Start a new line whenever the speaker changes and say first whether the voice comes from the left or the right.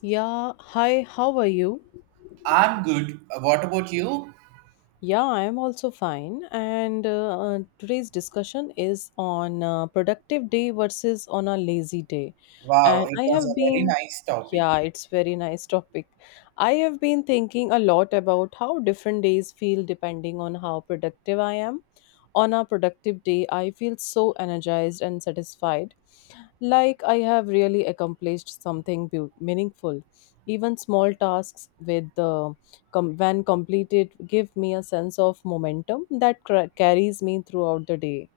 left: Yeah, hi, how are you?
right: I'm good. What about you?
left: Yeah, I am also fine. And today's discussion is on productive day versus on a lazy day.
right: Wow,
left: And
right: it
left: I
right: was
left: have
right: a very
left: been,
right: nice
left: yeah,
right: topic.
left: it's very nice topic. I have been thinking a lot about how different days feel depending on how productive I am. On a productive day, I feel so energized and satisfied, like I have really accomplished something meaningful. Even small tasks with the com- When completed, give me a sense of momentum that carries me throughout the day.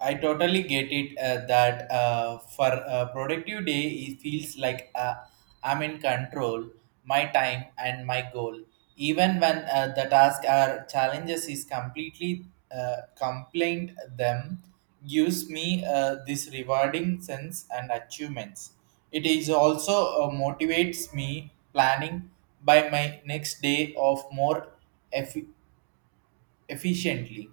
right: I totally get it that for a productive day, it feels like I'm in control, my time and my goal. Even when the task or challenges is completely complained them, gives me this rewarding sense and achievements. It is also motivates me planning by my next day of more effi- efficiently.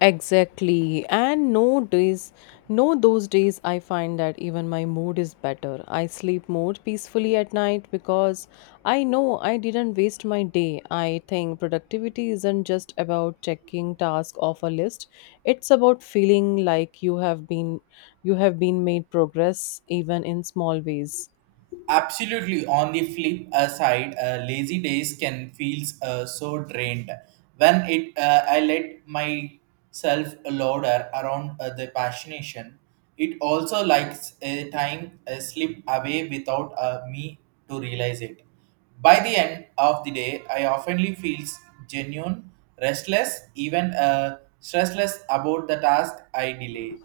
left: Exactly. And no days, no those days I find that even my mood is better. I sleep more peacefully at night because I know I didn't waste my day. I think productivity isn't just about checking tasks off a list. It's about feeling like you have been made progress even in small ways.
right: Absolutely. On the flip side, lazy days can feel so drained. When it, I let myself loader around the passionation, it also likes a time slip away without me to realize it. By the end of the day, I oftenly feels genuine, restless, even stressless about the task I delay.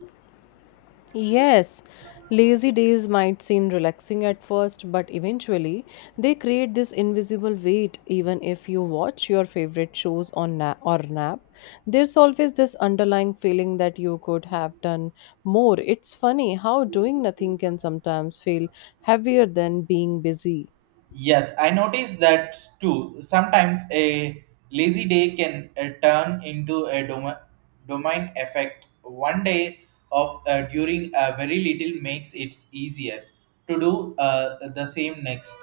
left: Yes, lazy days might seem relaxing at first, but eventually they create this invisible weight. Even if you watch your favorite shows on na- or nap, there's always this underlying feeling that you could have done more. It's funny how doing nothing can sometimes feel heavier than being busy.
right: Yes, I noticed that too. Sometimes a lazy day can turn into a domain effect. One day of during a very little makes it easier to do the same next.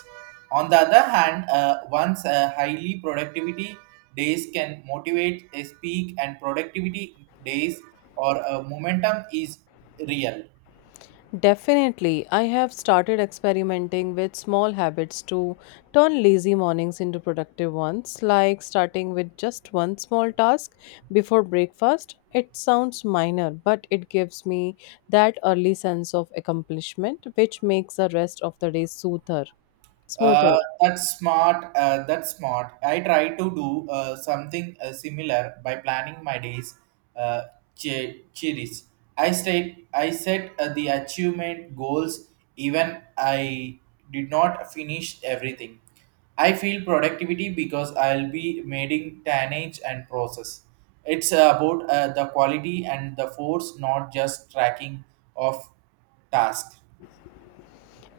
right: On the other hand, once highly productivity days can motivate a speak and productivity days or momentum is real.
left: Definitely, I have started experimenting with small habits to turn lazy mornings into productive ones, like starting with just one small task before breakfast. It sounds minor, but it gives me that early sense of accomplishment, which makes the rest of the day smoother.
right: That's smart. That's smart. I try to do something similar by planning my days. Uh, cheers. I state. I set the achievement goals. Even I did not finish everything. I feel productivity because I'll be making tonnage and process. It's about the quality and the force, not just tracking of task.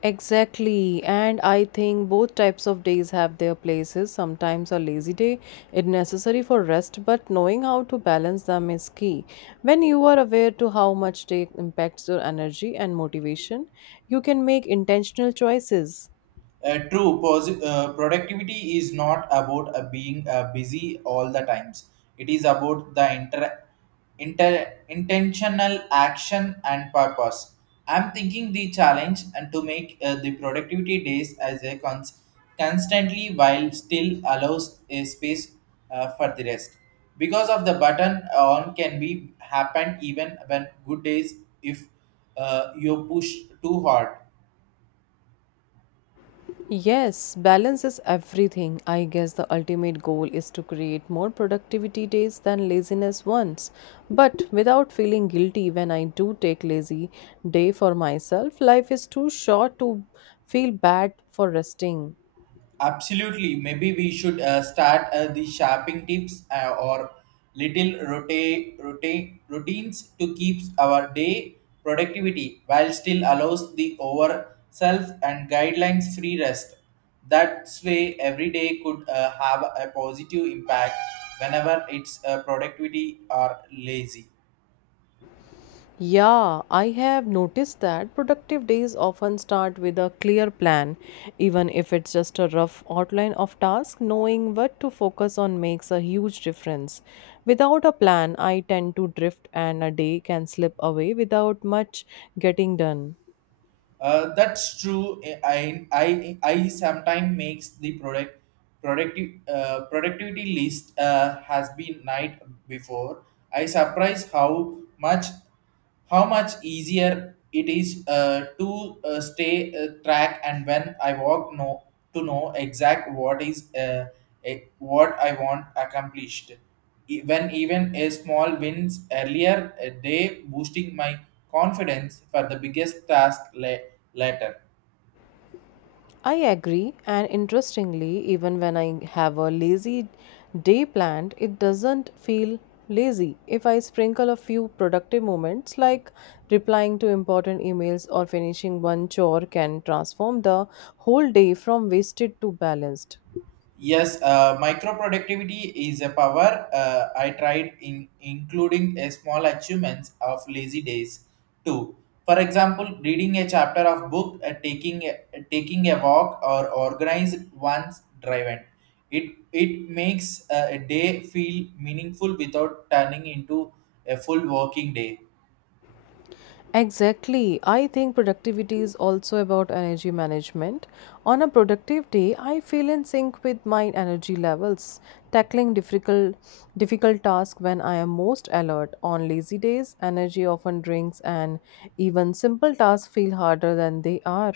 left: Exactly, and I think both types of days have their places. Sometimes a lazy day is necessary for rest, but knowing how to balance them is key. When you are aware to how much day impacts your energy and motivation, you can make intentional choices.
right: True, productivity is not about being busy all the times. It is about the intentional action and purpose. I'm thinking the challenge and to make the productivity days as a constantly while still allows a space for the rest. Because of the button on can be happen even when good days if you push too hard.
left: Yes, balance is everything. I guess the ultimate goal is to create more productivity days than laziness ones, but without feeling guilty when I do take lazy day for myself. Life is too short to feel bad for resting.
right: Absolutely. Maybe we should start the shopping tips or little routines to keep our day productivity while still allows the over self and guidelines free rest. That way, every day could have a positive impact whenever it's productivity or lazy.
left: Yeah, I have noticed that productive days often start with a clear plan, even if it's just a rough outline of tasks. Knowing what to focus on makes a huge difference. Without a plan, I tend to drift and a day can slip away without much getting done.
right: That's true. I sometimes makes the productivity list has been night before. I surprise how much easier it is to stay track and when I walk no to know exact what is what I want accomplished. When even a small wins earlier a day boosting my confidence for the biggest task later.
left: I agree, and interestingly, even when I have a lazy day planned, it doesn't feel lazy if I sprinkle a few productive moments like replying to important emails or finishing one chore can transform the whole day from wasted to balanced.
right: Yes, micro productivity is a power. I tried in including a small achievements of lazy days too. For example, reading a chapter of book, taking a walk, or organize one's drive. It makes a day feel meaningful without turning into a full working day.
left: Exactly. I think productivity is also about energy management. On a productive day, I feel in sync with my energy levels, tackling difficult tasks when I am most alert. On lazy days, energy often drinks and even simple tasks feel harder than they are.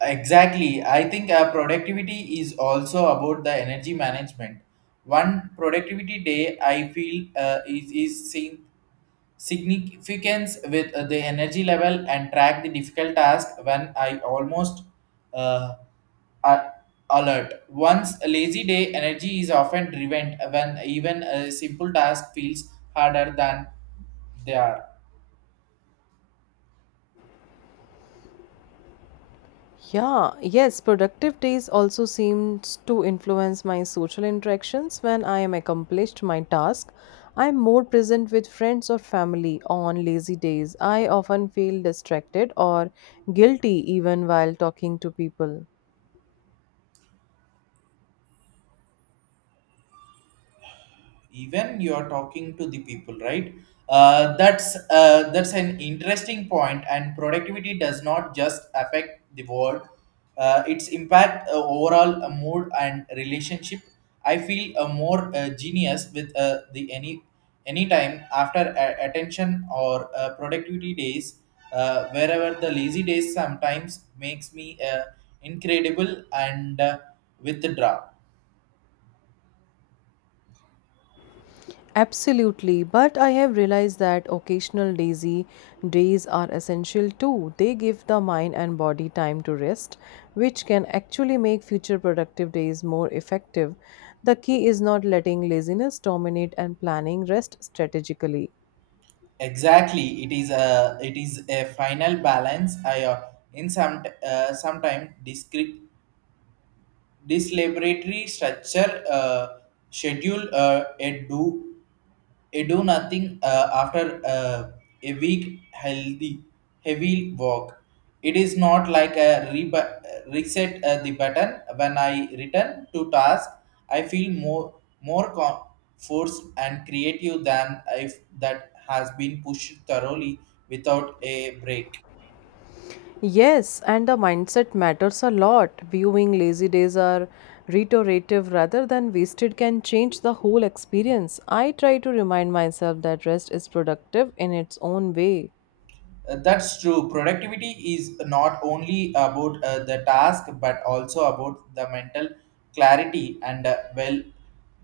right: Exactly. I think productivity is also about the energy management. One productivity day, I feel, is seen significance with the energy level and track the difficult task when I almost uh, a- alert. Once a lazy day, energy is often driven when even a simple task feels harder than they are.
left: Yeah, yes, productive days also seems to influence my social interactions. When I am accomplished my task, I am more present with friends or family. On lazy days, I often feel distracted or guilty even while talking to people.
right: Even you are talking to the people, right. That's an interesting point. And productivity does not just affect the world, its impact, overall mood and relationship. I feel a more genius with the anytime after attention or productivity days, wherever the lazy days sometimes makes me incredible and withdraw.
left: Absolutely, but I have realized that occasional lazy days are essential too. They give the mind and body time to rest, which can actually make future productive days more effective. The key is not letting laziness dominate and planning rest strategically.
right: Exactly, it is a final balance. I in some sometime discrete this laboratory structure schedule a do I do nothing after a week healthy heavy walk. It is not like a reset the button. When I return to task, I feel more forced and creative than if that has been pushed thoroughly without a break.
left: Yes, and the mindset matters a lot. Viewing lazy days are reiterative rather than wasted can change the whole experience. I try to remind myself that rest is productive in its own way.
right: That's true. Productivity is not only about the task but also about the mental clarity and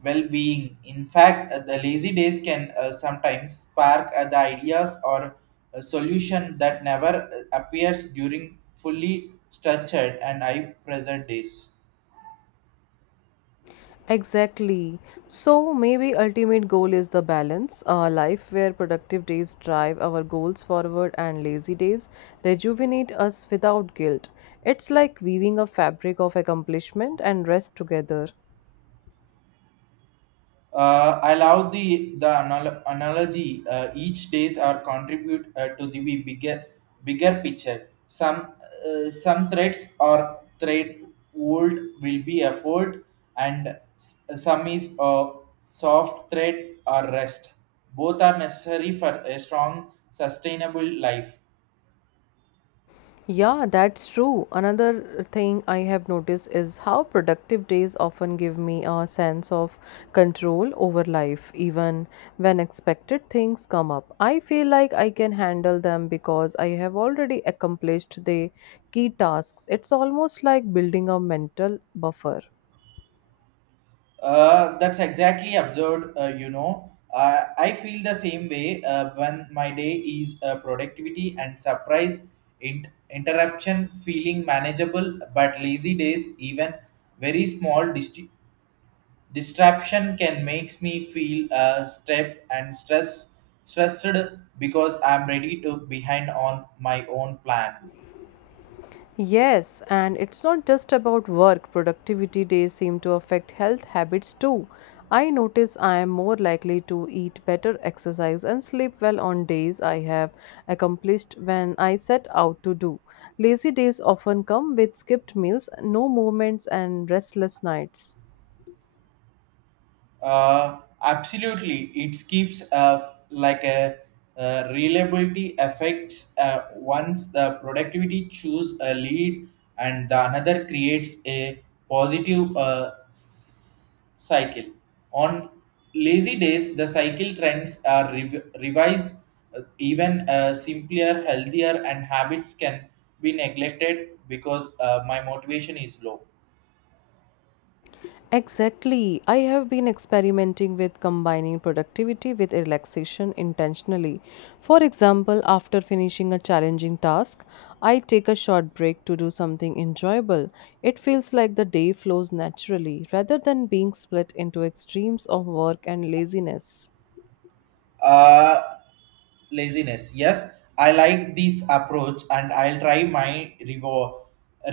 right: well-being. In fact, the lazy days can sometimes spark the ideas or a solution that never appears during fully structured and high pressure days.
left: Exactly. So maybe ultimate goal is the balance, a life where productive days drive our goals forward and lazy days rejuvenate us without guilt. It's like weaving a fabric of accomplishment and rest together.
right: I love the analogy. Each days are contribute to the bigger bigger picture. Some threads or thread would will be effort, and some is a soft thread or rest. Both are necessary for a strong, sustainable life.
left: Yeah, that's true. Another thing I have noticed is how productive days often give me a sense of control over life, even when expected things come up. I feel like I can handle them because I have already accomplished the key tasks. It's almost like building a mental buffer.
right: That's exactly absurd. I feel the same way when my day is productivity and surprise interruption feeling manageable, but lazy days, even very small distraction can makes me feel stressed and stressed because I'm ready to behind on my own plan.
left: Yes, and it's not just about work. Productivity days seem to affect health habits too. I notice I am more likely to eat better, exercise, and sleep well on days I have accomplished when I set out to do. Lazy days often come with skipped meals, no movements, and restless nights.
right: Absolutely, it keeps like a reliability affects once the productivity choose a lead and the another creates a positive cycle. On lazy days, the cycle trends are revised. Even simpler, healthier, and habits can be neglected because my motivation is low.
left: Exactly. I have been experimenting with combining productivity with relaxation intentionally. For example, after finishing a challenging task, I take a short break to do something enjoyable. It feels like the day flows naturally rather than being split into extremes of work and laziness.
right: Uh, Laziness. Yes, I like this approach and I'll try my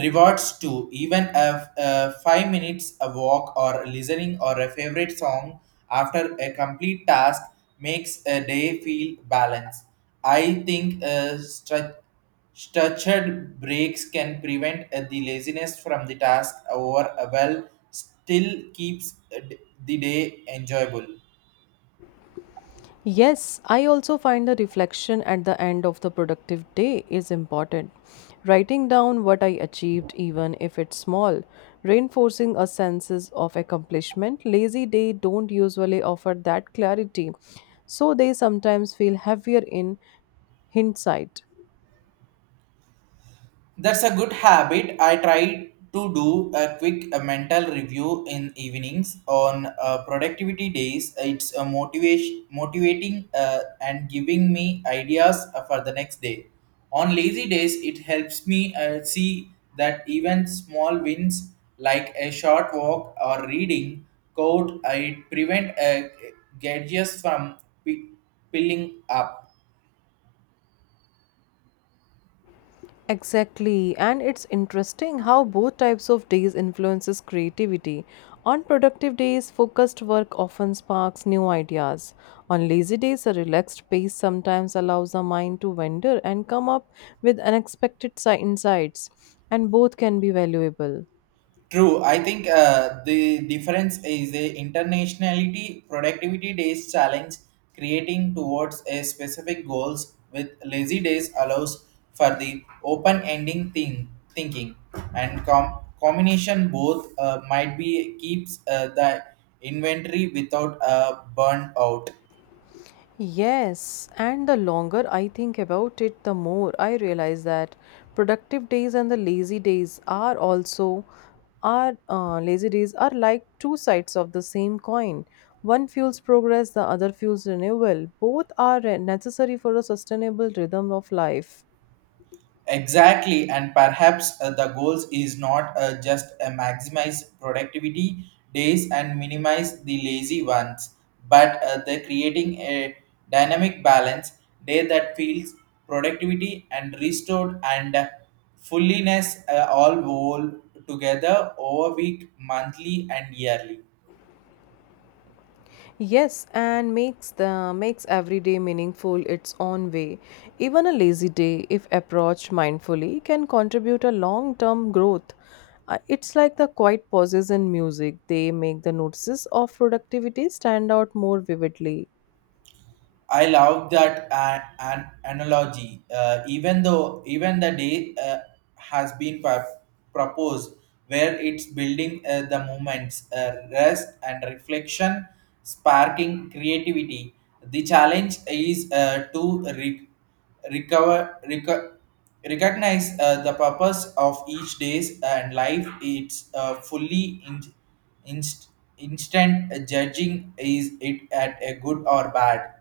right: rewards too. Even if 5 minutes a walk or listening or a favorite song after a complete task makes a day feel balanced. I think structured breaks can prevent the laziness from the task or well still keeps the day enjoyable.
left: Yes, I also find the reflection at the end of the productive day is important. Writing down what I achieved, even if it's small, reinforcing a sense of accomplishment. Lazy day don't usually offer that clarity, so they sometimes feel heavier in hindsight.
right: That's a good habit. I try to do a quick mental review in evenings on productivity days. It's a motivating, and giving me ideas for the next day. On lazy days, it helps me see that even small wins like a short walk or reading code, it prevent gadgets from pi- piling up.
left: Exactly, and it's interesting how both types of days influences creativity. On productive days, focused work often sparks new ideas. On lazy days, a relaxed pace sometimes allows the mind to wander and come up with unexpected insights, and both can be valuable.
right: True. I think the difference is the internationality productivity days challenge creating towards a specific goals with lazy days allows for the open ending thing thinking and combination both might be keeps the inventory without a burn out.
left: Yes, and the longer I think about it, the more I realize that productive days and the lazy days are also are lazy days are like two sides of the same coin. One fuels progress, the other fuels renewal. Necessary for a sustainable rhythm of life.
right: Exactly, and perhaps the goals is not just maximize productivity days and minimize the lazy ones, but the creating a dynamic balance day that feels productivity and restored and fulliness all whole together over week, monthly, and yearly.
left: Yes, and makes every day meaningful its own way. Even a lazy day, if approached mindfully, can contribute a long-term growth. It's like the quiet pauses in music; they make the notices of productivity stand out more vividly.
right: I love that an analogy. Even though even the day has been proposed, where it's building the moments, rest and reflection, sparking creativity. The challenge is to recover, recognize the purpose of each day's and life. It's fully inst, instant judging is it at a good or bad.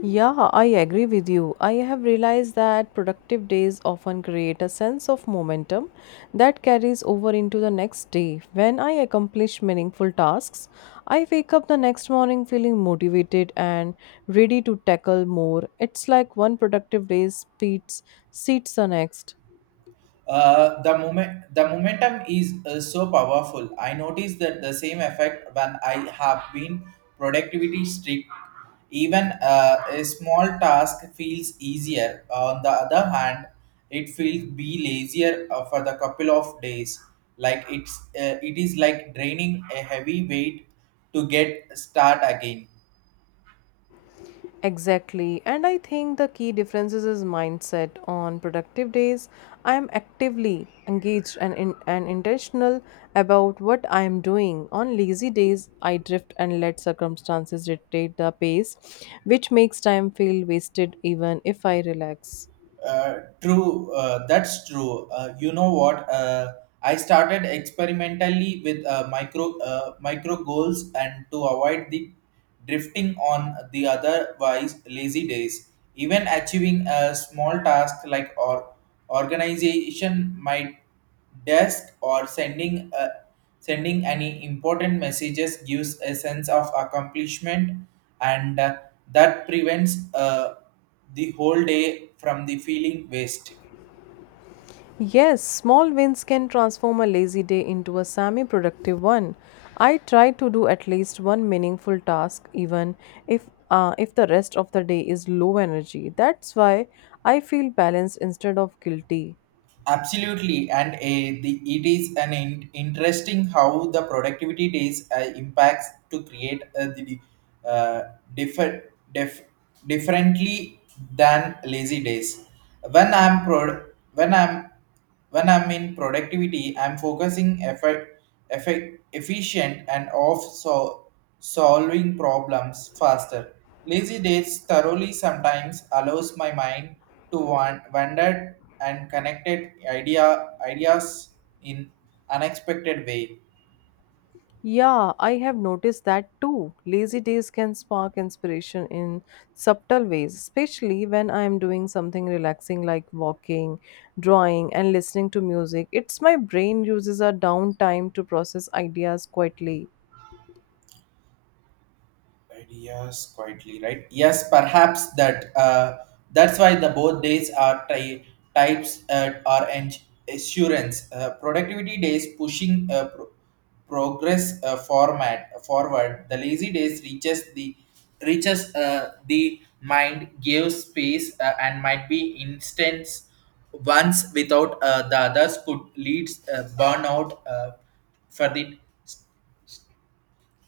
left: Yeah, I agree with you. I have realized that productive days often create a sense of momentum that carries over into the next day. When I accomplish meaningful tasks, I wake up the next morning feeling motivated and ready to tackle more. It's like one productive day speeds seats the next.
right: The momentum is so powerful. I notice that the same effect when I have been productivity strict. Even a small task feels easier. On the other hand, it feels be lazier for the couple of days. Like it is like draining a heavy weight to get start again.
left: Exactly. And I think the key differences is mindset. On productive days, I am actively engaged and intentional about what I am doing. On lazy days, I drift and let circumstances dictate the pace, which makes time feel wasted even if I relax.
right: True, that's true. You know what? I started experimentally with micro goals and to avoid the drifting on the otherwise lazy days. Even achieving a small task like or organization might desk or sending any important messages gives a sense of accomplishment and that prevents the whole day from the feeling waste.
left: Yes, small wins can transform a lazy day into a semi productive one. I try to do at least one meaningful task even if the rest of the day is low energy. That's why I feel balanced instead of guilty.
right: Absolutely and it is an interesting how the productivity days impacts to create uh, differ, def, differently than lazy days when i'm pro, when I'm When I'm in productivity, I'm focusing efficient and off so solving problems faster. Lazy days thoroughly sometimes allows my mind to wander and connected ideas in unexpected way.
left: Yeah, I have noticed that too. Lazy days can spark inspiration in subtle ways, especially when I am doing something relaxing like walking, drawing, and listening to music. It's my brain uses a downtime to process ideas quietly.
right: Ideas quietly, right. Yes, perhaps that's why the both days are types are assurance. Productivity days pushing progress format forward the lazy days reaches the mind gives space, and might be instance once without the others could lead burnout for the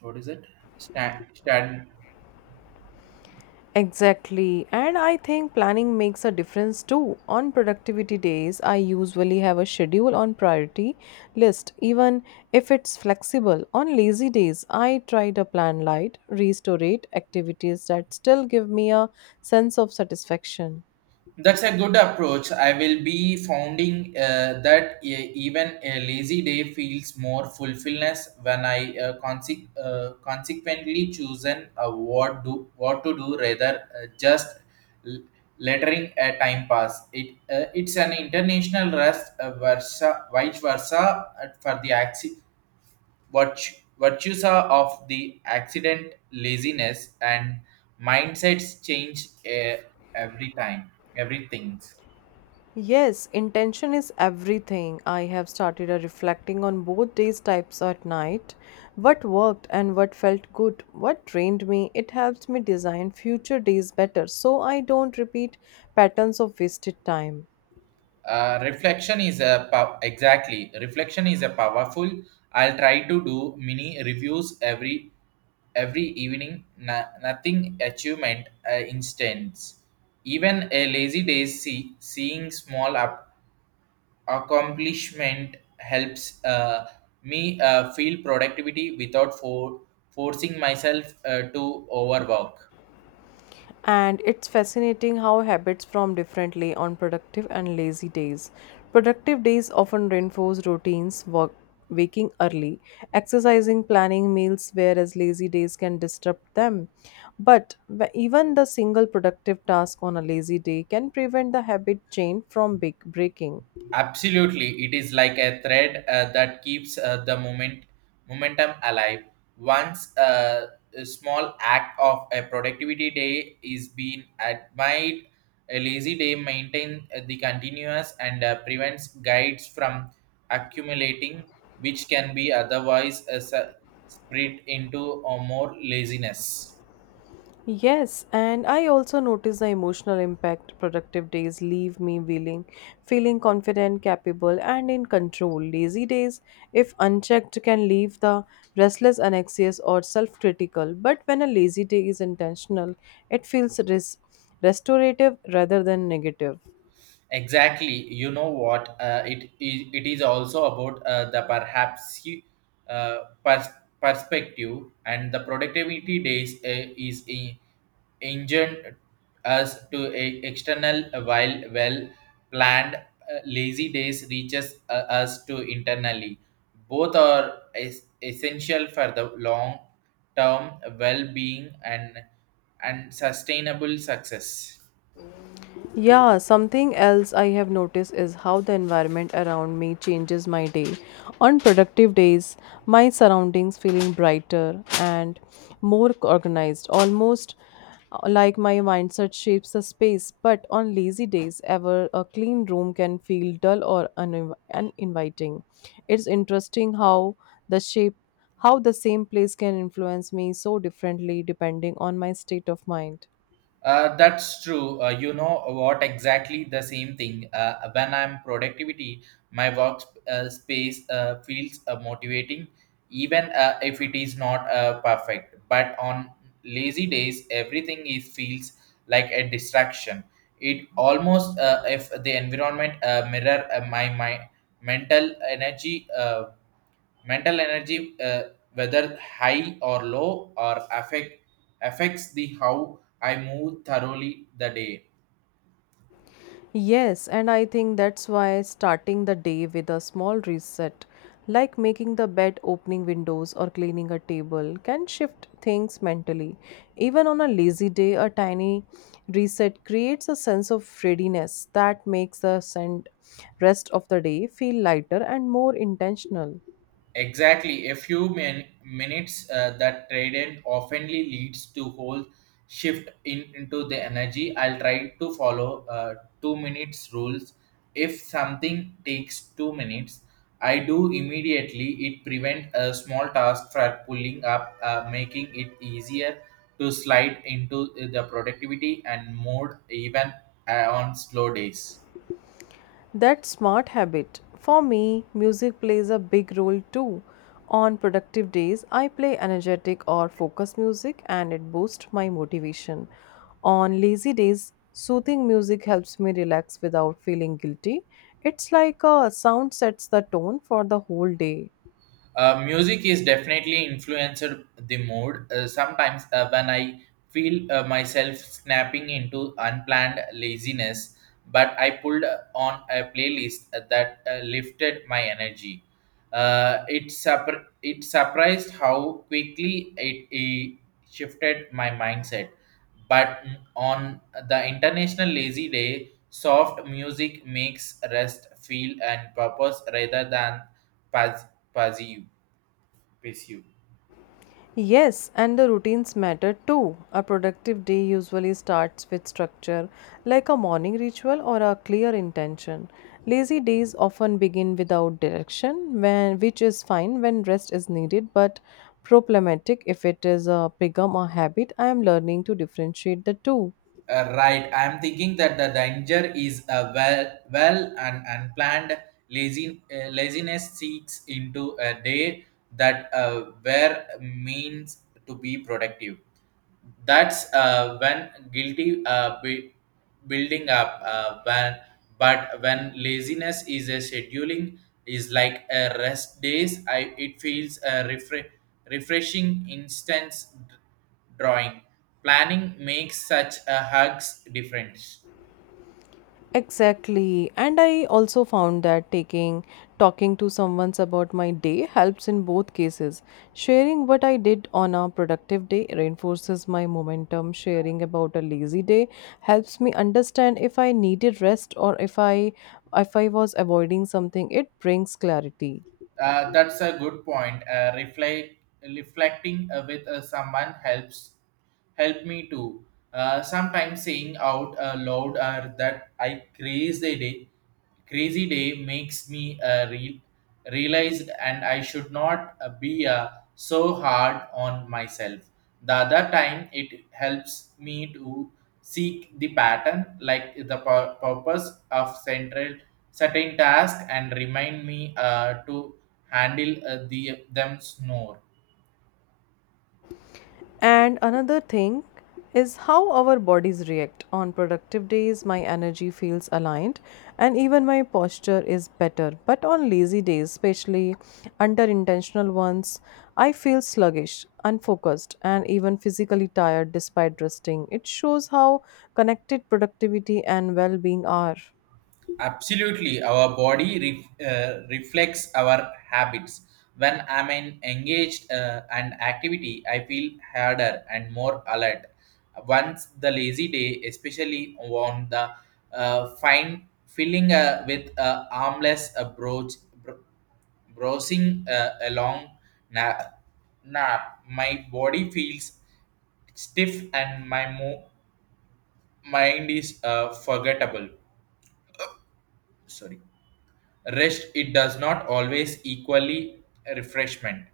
right: what is it stand.
left: Exactly. And I think planning makes a difference too. On productivity days, I usually have a schedule on priority list, even if it's flexible. On lazy days, I try to plan light, restorative activities that still give me a sense of satisfaction.
right: That's a good approach. I will be founding that even a lazy day feels more fulfillment when I consequently chosen what to do rather just l- lettering a time pass. It's an international rest versa vice versa for the axis. Virtues are of the accident, laziness, and mindsets change every time, everything.
left: Yes, intention is everything. I have started a reflecting on both these types at night. What worked and what felt good, what drained me, it helps me design future days better so I don't repeat patterns of wasted time.
right: Reflection is a exactly reflection is a powerful. I'll try to do mini reviews every evening. No- Nothing achievement instance. Even a lazy day seeing small up accomplishment helps me feel productivity without forcing myself to overwork.
left: And it's fascinating how habits form differently on productive and lazy days. Productive days often reinforce routines, work, waking early, exercising, planning meals, whereas lazy days can disrupt them. Even the single productive task on a lazy day can prevent the habit chain from big breaking.
right: Absolutely, it is like a thread that keeps the momentum alive. Once a small act of a productivity day is being admired, a lazy day maintains the continuous and prevents guides from accumulating, which can be otherwise spread into a more laziness.
left: Yes, and I also notice the emotional impact productive days leave me feeling confident, capable and in control. Lazy days, if unchecked, can leave the restless, anxious or self-critical. But when a lazy day is intentional, it feels restorative rather than negative.
right: Exactly. You know what? It is also about the perhaps uh, pers- perspective, and the productivity days engined us to a external, while well planned lazy days reaches us to internally. Both are essential for the long term well being and sustainable success.
left: Yeah, something else I have noticed is how the environment around me changes my day. On productive days, my surroundings feeling brighter and more organized, almost like my mindset shapes the space. But on lazy days, ever a clean room can feel dull or uninviting. It's interesting how the shape how the same place can influence me so differently depending on my state of mind.
right: That's true. You know what? Exactly the same thing. When I'm productivity, my work space feels motivating, even if it is not perfect. But on lazy days, everything is feels like a distraction. It almost if the environment mirror my mental energy. Mental energy, whether high or low, or affects the how I move thoroughly the day.
left: Yes, and I think that's why starting the day with a small reset, like making the bed, opening windows, or cleaning a table, can shift things mentally. Even on a lazy day, a tiny reset creates a sense of readiness that makes the rest of the day feel lighter and more intentional.
right: Exactly, a few minutes that trade in oftenly leads to whole shift in into the energy. I'll try to follow 2 minutes rules. If something takes 2 minutes, I do immediately. It prevent a small task from pulling up, making it easier to slide into the productivity and mode even on slow days.
left: That smart habit. For me, music plays a big role too. On productive days, I play energetic or focus music and it boosts my motivation. On lazy days, soothing music helps me relax without feeling guilty. It's like a sound sets the tone for the whole day.
right: Music is definitely influenced the mood. Sometimes when I feel myself snapping into unplanned laziness, but I pulled on a playlist that lifted my energy. It surprised how quickly it shifted my mindset. But on the International Lazy Day, soft music makes rest feel and purpose rather than paz- passive with you.
left: Yes, and the routines matter too. A productive day usually starts with structure, like a morning ritual or a clear intention. Lazy days often begin without direction, which is fine when rest is needed, but problematic if it is a become a habit. I am learning to differentiate the two.
right: Right, I am thinking that the danger is a well and unplanned laziness seeks into a day that where means to be productive. That's when guilty building up when but when laziness is a scheduling is like a rest days, I it feels a refreshing instance drawing planning makes such a hugs difference.
left: Exactly. And I also found that taking talking to someone about my day helps in both cases. Sharing what I did on a productive day reinforces my momentum. Sharing about a lazy day helps me understand if I needed rest or if I was avoiding something. It brings clarity.
right: That's a good point. Reflecting with someone help me too. Sometimes saying out loud that crazy day makes me realized, and I should not be so hard on myself. The other time, it helps me to seek the pattern like the purpose of central certain task and remind me to handle the them snore.
left: And another thing is how our bodies react. On productive days, my energy feels aligned and even my posture is better. But on lazy days, especially under intentional ones, I feel sluggish, unfocused, and even physically tired despite resting. It shows how connected productivity and well being are.
right: Absolutely, our body reflects our habits. When I'm in engaged and activity, I feel harder and more alert. Once the lazy day, especially on the fine filling with a armless approach browsing along na- nap. My body feels stiff and my mind is forgettable. Sorry. Rest, it does not always equally refreshment.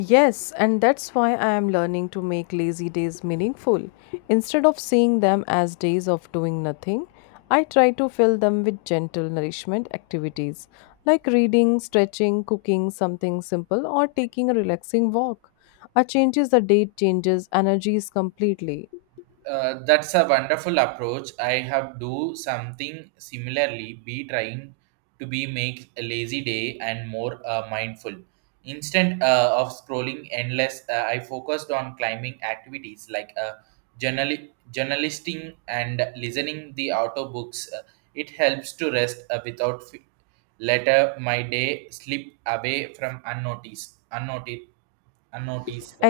left: Yes, and that's why I am learning to make lazy days meaningful. Instead of seeing them as days of doing nothing, I try to fill them with gentle nourishment activities like reading, stretching, cooking something simple, or taking a relaxing walk. A changes the date changes energies completely.
right: That's a wonderful approach. I have do something similarly. Be trying to be make a lazy day and more mindful. Instead of scrolling endless, I focused on climbing activities like journal journalisting and listening the audiobooks. It helps to rest without later my day slip away from unnoticed.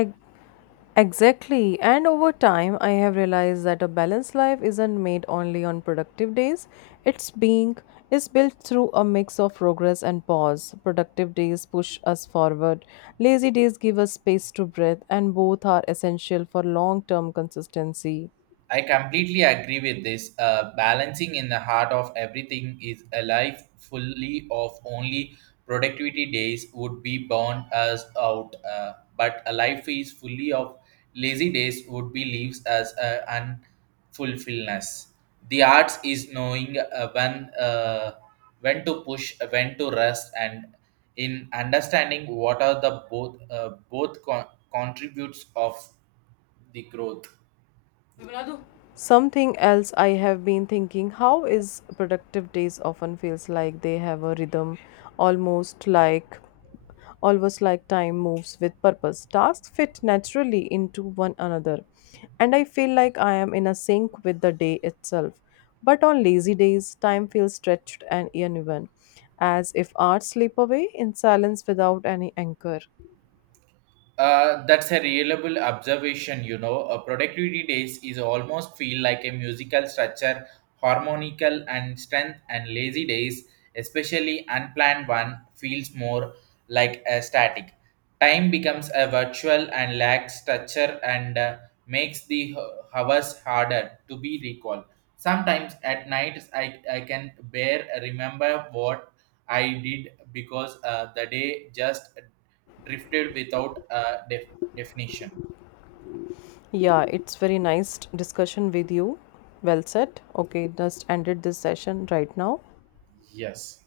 left: Exactly. And over time, I have realized that a balanced life isn't made only on productive days. It's being is built through a mix of progress and pause. Productive days push us forward. Lazy days give us space to breathe, and both are essential for long-term consistency.
right: I completely agree with this. Balancing in the heart of everything is a life fully of only productivity days would be burn us out. But a life is fully of lazy days would be leaves us unfulfillness. The arts is knowing when to push, when to rest, and in understanding what are the both contributes of the growth.
left: Something else I have been thinking how is productive days often feels like they have a rhythm almost like almost like time moves with purpose. Tasks fit naturally into one another, and I feel like I am in a sync with the day itself. But on lazy days, time feels stretched and uneven, as if hours slip away in silence without any anchor.
right: That's a reliable observation, you know. A productivity days is almost feel like a musical structure, harmonical and strength, and lazy days, especially unplanned one, feels more like a static. Time becomes a virtual and lacks structure and makes the hours harder to be recalled. Sometimes at nights, I can bear remember what I did because the day just drifted without a definition.
left: Yeah, it's very nice discussion with you. Well said. Okay, just ended this session right now.
right: Yes.